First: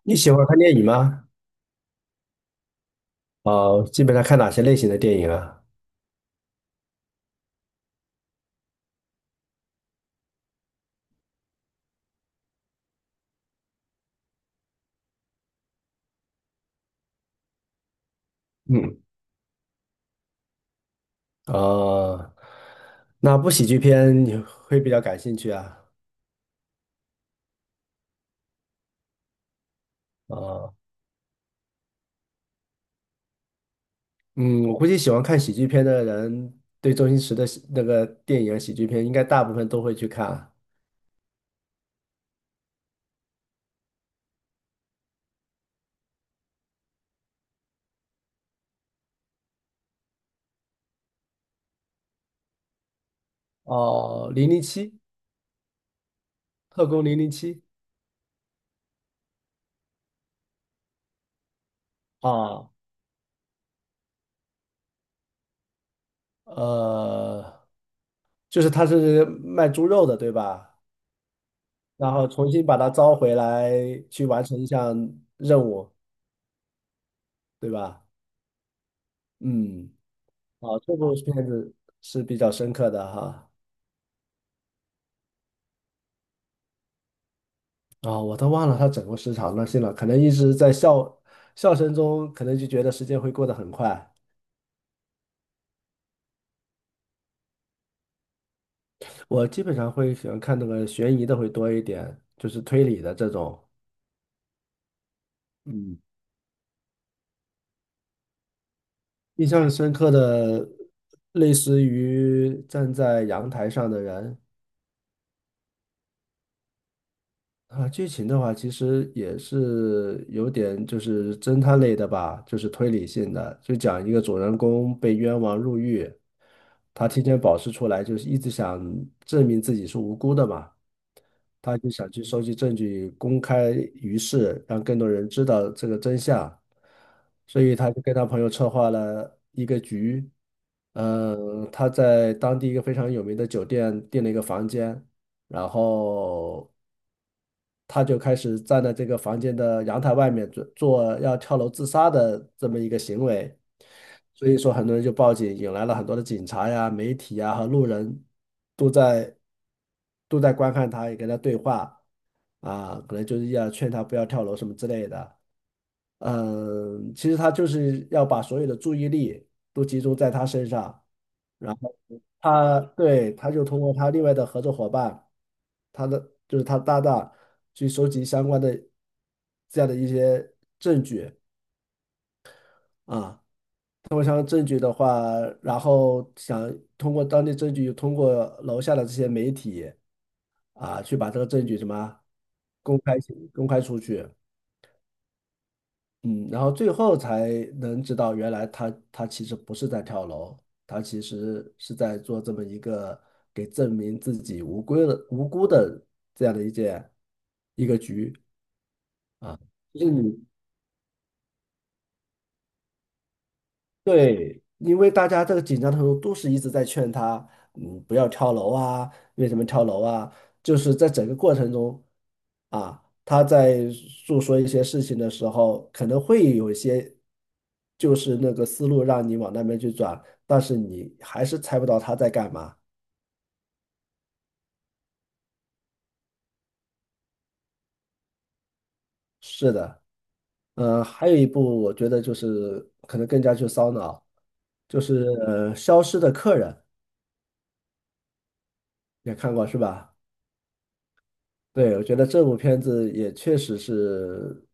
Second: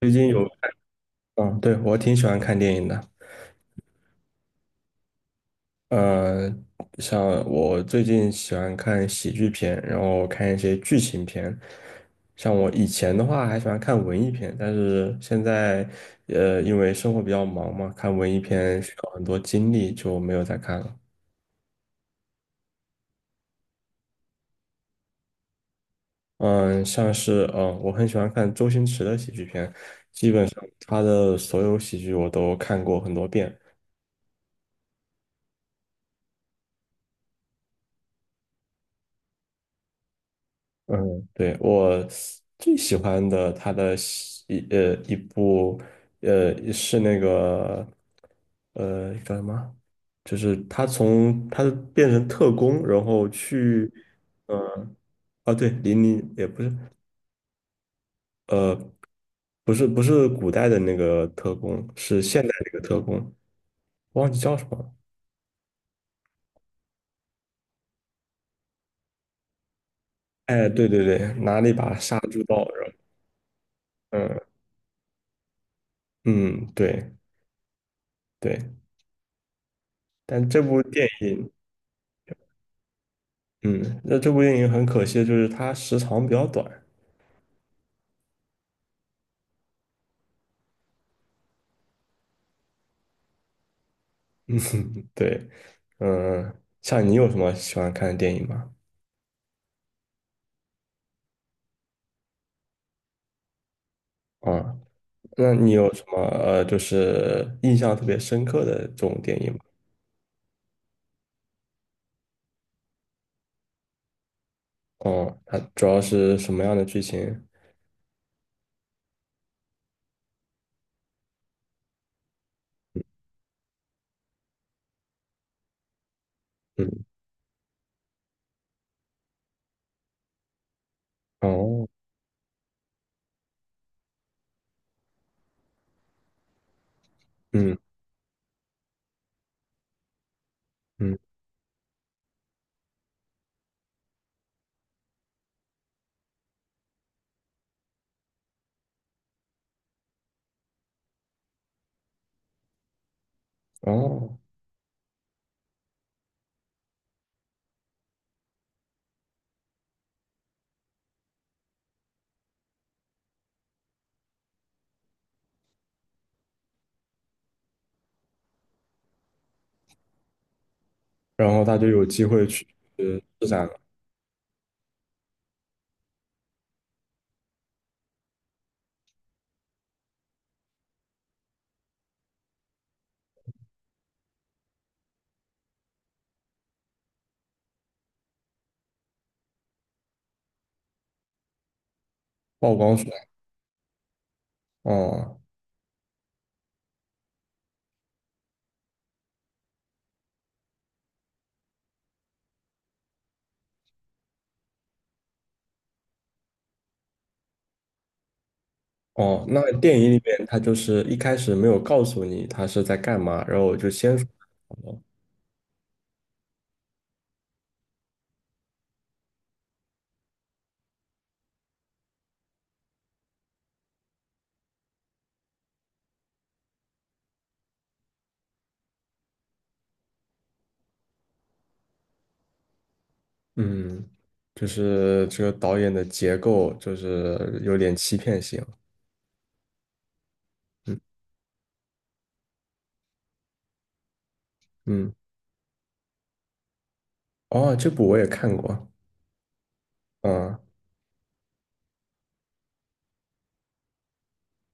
最你近喜欢有。看电影吗？嗯，对，我挺喜欢看电影的。啊，基本上看哪些类型的电影啊？嗯，像我最近喜欢看喜剧片，然后看一些剧情片。像我以前的话还喜欢看文艺片，但是现在，因为生活比较忙嘛，看文艺片需嗯，要很多精力，就没有再看了。啊，那部喜剧片你会比较感兴趣啊？嗯，像是，我很喜欢看周星驰的喜剧片，基本上啊，他的所有喜剧我都看过很多遍。嗯，我估计喜欢看喜剧片的人，对周星驰的喜那个电影啊喜剧片，应该大部分都会去看啊。嗯，对，我最喜欢的他的一部是那个，叫什么？就是他变成特工，然后去。哦，《零呃零七》啊，对，零零也不是。《特工零零七》呃不是，不是古代的那个特工，是现代啊，那个特工，忘记叫什么了。呃，就是他是卖猪肉的，对哎，吧？对对对，拿了一把然杀后猪重刀，新把然它后。招回来，去完嗯成一项任务，嗯，对对吧？对。嗯。但这啊，部这电部片影。子是比较深刻的哈。嗯，那这部电影很可惜，就是它时长比较短。啊、我都忘了它整个时长了，信了，可能一直在笑声中，可能就觉得时间会过得很快。对。嗯，像你有什么喜欢看的电影吗？我基本上会喜欢看那个悬疑的会多一点，就是推理的这种。啊，那你有嗯，什么就是印象特别深刻的这种电印影吗？象深刻的，类似于站在阳台上的人，哦，它主要是什么样的剧情？啊，剧情的话，其实也是有点就是侦探类的吧，就是推理性的，就讲一个主人公被冤枉入狱，嗯。他提前保释出来，就是一直想证明自己是无辜的嘛，他哦。就想去收集证据，公开于世，让更多人知道这个真相，所以嗯他就跟他朋友策划了一个局，嗯。嗯，他在当地一个非常有名的酒店订了一个房间。然后他就开始站在这个房间的阳台外面做要跳楼自杀的这么一个行为，哦，所以说很多人就报警，引来了很多的警察呀、媒体呀和路人都在都在观看他，也跟他对话啊，可能就是要劝他不要跳楼什么之类的。嗯，其实他就是要把所有的注意力都集中在他身上。然后然他就有机会去。他呃对，施他就展通了。过他另外的合作伙伴，他的就是他的搭档，去收集相关的这样的一些证据啊。通过相关证据的话，然后想通过当地证据，通过楼下的这些媒体啊，去把这个证据什么曝光公出开来。公开出去。哦嗯，然后最后才能知道，原来他其实不是在跳楼，他其实是在做这么一个给证明自己无辜的这样的一个局哦，啊。那电就影是里你面他就是一开始没有告诉你他是在干嘛，然后我就先说。对，因为大家这个紧张的时候都是一直在劝他，嗯，不要跳楼啊，为什么跳楼啊？就是在整个过程中，啊，他在诉说一些事情的时候，可能会有一些，就是那个思路让你往那边去转，但是你还是猜不到他在干嘛。嗯，就是这个导演的结构就是有点欺骗性。是的，还有一部我觉得就是可能更加去烧脑，就嗯。是消失的客人》，哦，这部我也看过。也看过是吧？嗯对，我觉得这部片子也确实是，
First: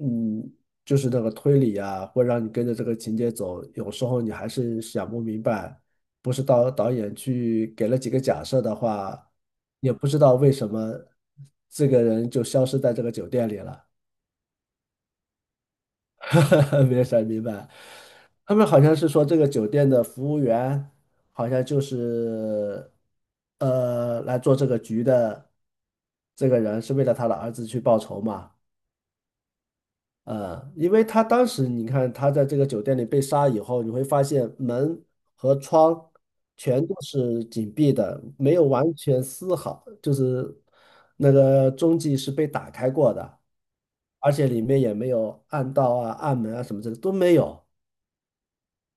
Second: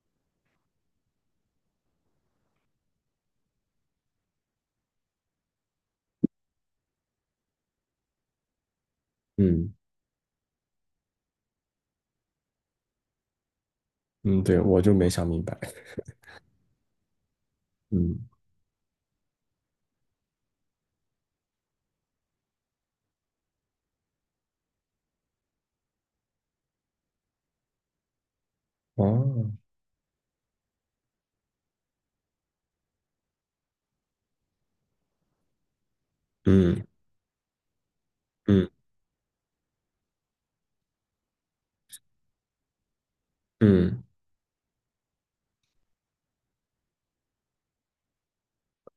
嗯，就是那个推理啊，会让你跟着这个情节走，有时候你还是想不明白，不是导演去给了几个假设的话，嗯也不知道为什么这个人就消失在这个酒店里了，嗯，对，我就没想明白。没有想明白。嗯。他们好像是说这个酒店的服务员好像就是来做这个局的这个人是为了他的儿子去报仇嘛。哦。因为他当时你看他在这个酒店里被杀以后，你会发现门和窗全嗯都是紧闭的，没有嗯完全丝毫，就是那个踪迹是被打开过的，嗯。而且里面也没有暗道啊、暗门啊什么之类的都没有，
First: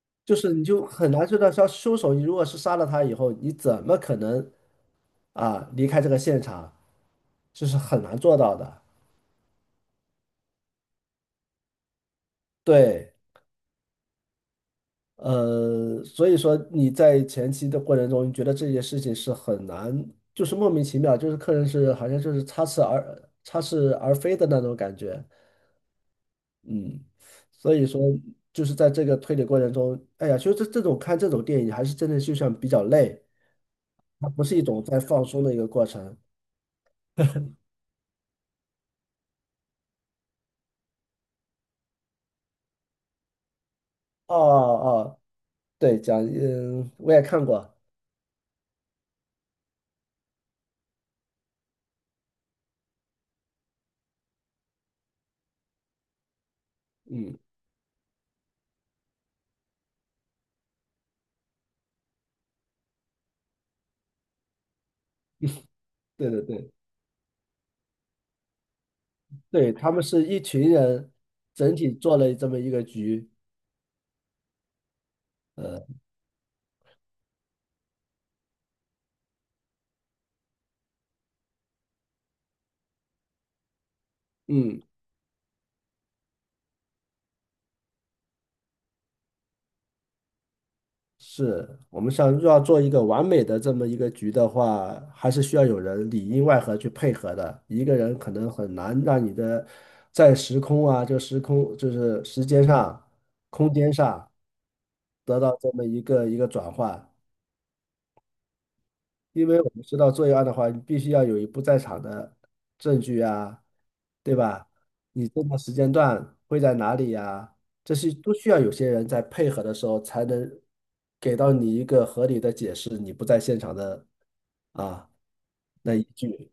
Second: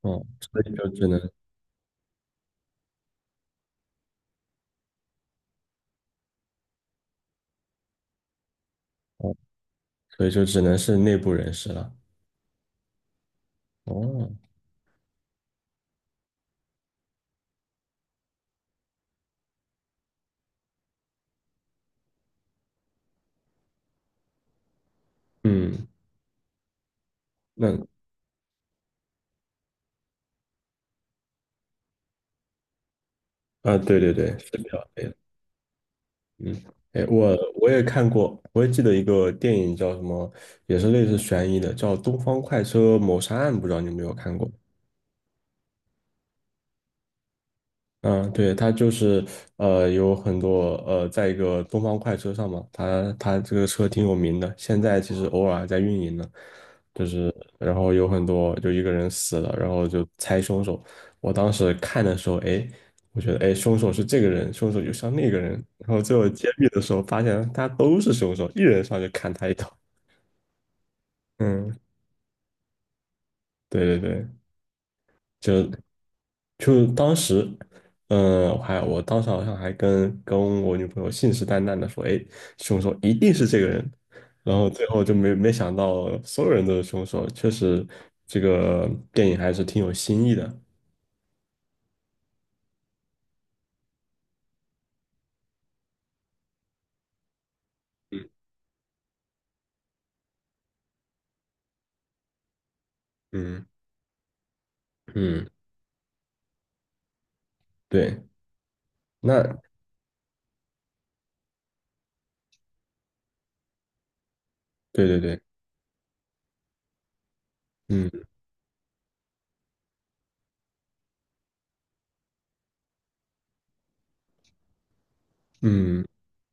哦，就是所你以就就只很能。难知道，像凶手，你如果是杀了他以后，你怎么可能啊离开这个现场？这是很难做到的。哦，所以就只能是内部人士了。对。哦。所以说你在前期的过程中，你觉得这件事情是很难，就是莫名其妙，就是客人是好像就是插翅而飞的那种感觉，嗯。嗯，所那。以说就是在这个推理过程中，哎呀，其实这种看这种电影还是真的就像比较累，啊，对对它对，不是是一比种较在累的。放松的一个过程。嗯，哎，我也看过，我也记得一个电影叫什么，也是类似悬疑的，叫《东方快车谋杀案》，不知道你有没有看哦过？哦，对，讲，嗯，我也看过，嗯，对，他就是有很多在一个东方快车上嘛，他这个车挺有名的，现在其实偶尔还在运营呢，就是嗯，然后有很多就一个人死了，然后就猜凶手。我当时看的时候，哎，我觉得哎，凶手是这个人，凶手就像那个人，然后最后对对揭秘对，的时候发现他都是凶手，一人上去砍他一刀。对，他们 是一群人整嗯，体做了这么一个局，对对对。就呃，就当时，嗯，我当时好像还跟我女朋友信誓旦旦的说，哎，凶手一定是这个人，然后嗯。最后就没想到所有人都是凶手，确实这个电影还是挺有新意的。是我们想要做一个完美的这么一个局的话，还是需要有人里应外合去配合的。一个人可能很难让你的在时空啊，就时空就是时间上、嗯空间上得嗯，到这么一个转换。对。因那。为我们知道作案的话，你必须要有一不在场的证据啊，对吧？对对你对。这个时间段会在哪里呀？这嗯些都需要有些人在配合的时候，才能给到你一个合理的解释，你不在现场的啊那依嗯，据。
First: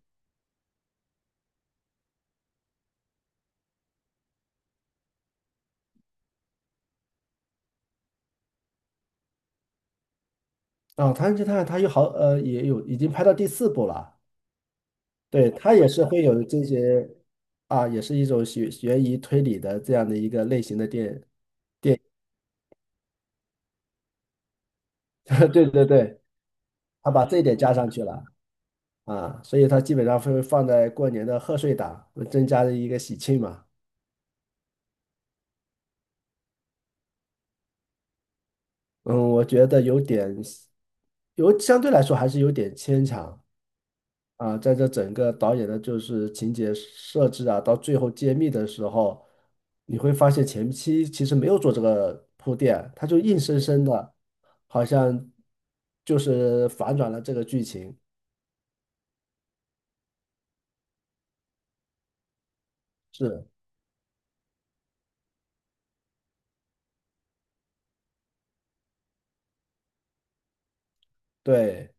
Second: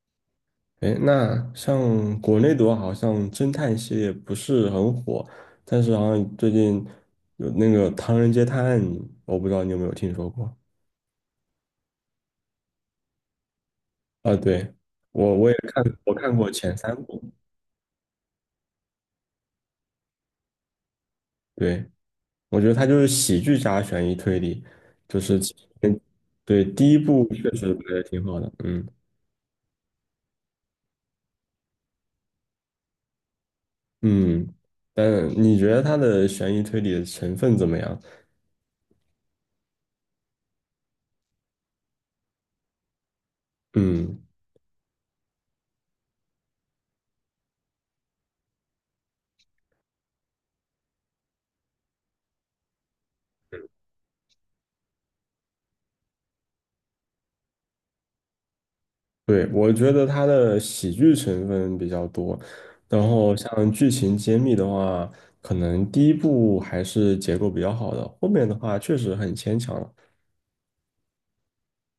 哎，那像国内的话，好像侦探系列不是很火，但是好像最近有那个《唐人街探案》，我不知道你有没有听说过。啊，《唐人街探案》它有也有已经拍到第四部了，啊，对，我我对，也它看，也是我会看有过这前三些部。啊，也是一种悬疑推理的这样的一个类型的电对，电，我觉得它就是喜剧加悬疑推理，就是 其对对实。对，对，第一它把部这一确点加实上拍去的了。挺好的。嗯啊，所以它基本上会放在过年的贺岁档，增加的一个喜庆嘛。嗯，但你觉得它的悬疑推理的成分怎么样？嗯，我觉得有点，有相对来说还是有点牵强嗯，啊。在这整个导演的就是情节设置啊，到最后揭秘的时候，你会发现前期其实没有做这个铺垫，他就硬生生的，好像就是反转了这个剧情。对，我觉得它的喜剧成分比较多，然后是，像剧情揭秘的话，可能第一部还是结构比较好的，后面的话确实很牵强了。对。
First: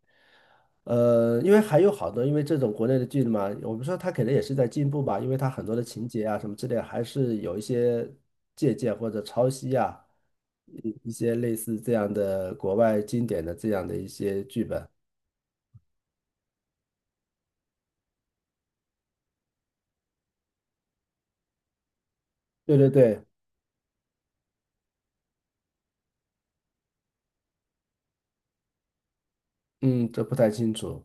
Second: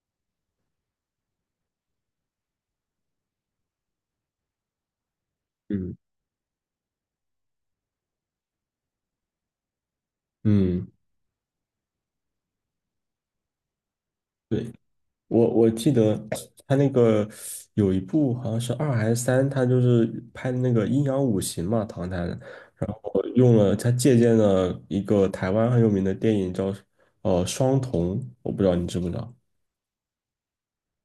因为还有好多，因为这种国内的剧嘛，我们说它可能也是在进步吧，因为它很多的嗯情节啊什么之类，还是有一些借鉴或者抄袭啊，嗯。一些类似这样的国外经典的这样的一些剧对。本。我记得 他那个有一部好像是二还是三，他就是拍的那个《阴阳五行》嘛，唐探。对对对，我用了他借鉴了一个台湾很有名的电影叫《双瞳》，我不知道你知不知道。嗯，这不太清楚。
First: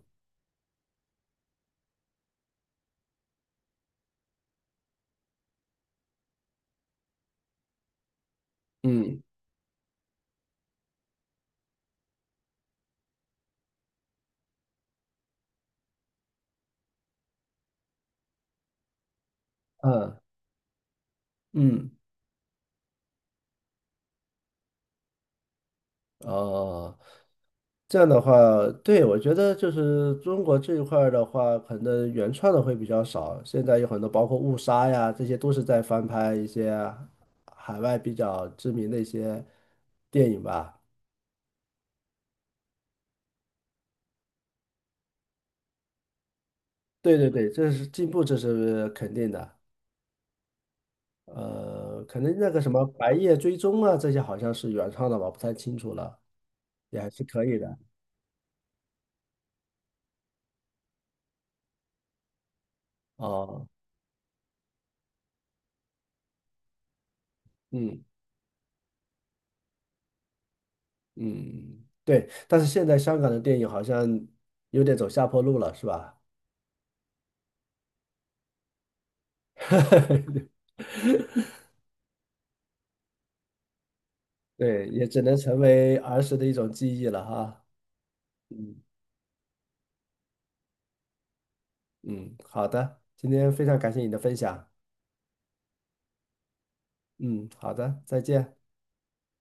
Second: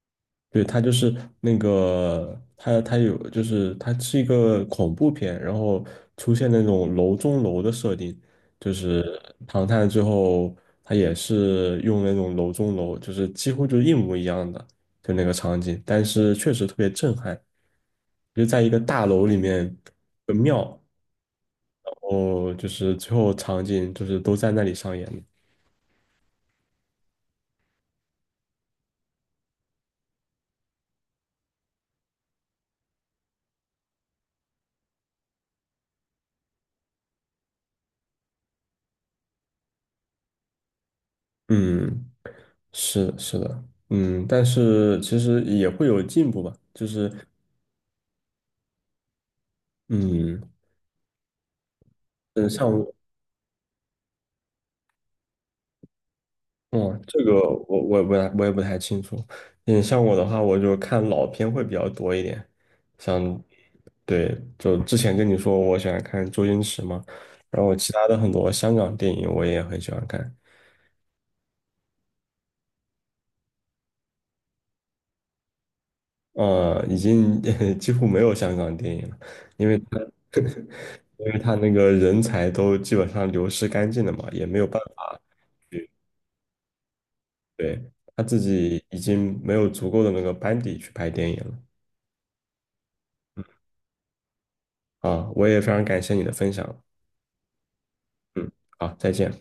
对，它就是那个，它有，就是它是一个恐怖片，然后出现那种楼中楼的设定，就是嗯唐探最后它也是用那种楼中楼，就是几乎就是一模一样的，就那个场景，但是确实特别震撼，就在一个大楼里面嗯的庙，嗯。然后就是最后场景就是都在那里上演的。哦，这样的话，对，我觉得就是中国这一块儿的话，可能原创的会比较少。现在有很多，包括误杀呀，这些都是在翻拍一些海外比较知名的一些电影吧。嗯，是的。嗯，但是其实也会有进步吧，就是。对对对，这是进步，这是肯定的。嗯，可能嗯，那个像什么我。《白夜追踪》啊，这些好像是原创的吧，不太清楚了，哦，也还这是个可以的。我也不太清楚。嗯，像我的话，我就看老片会比较多一点。像，哦，对，就之前跟你说我喜欢看周星驰嘛，然后其嗯。他的很多香港电影我也很喜欢看。嗯，对，但是现在香港的电影好像有点走下坡路了，是吧？已经 几乎没有香港电影了，因为他 因为他那个人才都基本上流失干净了嘛，也没有办对，也法只能成去。为儿时的一种记忆了哈。对，他自嗯，己已经没有足够的那个班底去拍电影了。嗯，好的，今天非常感谢你的分享。啊，我也非常感谢你的分享。嗯，好的，再嗯，见。好，再见。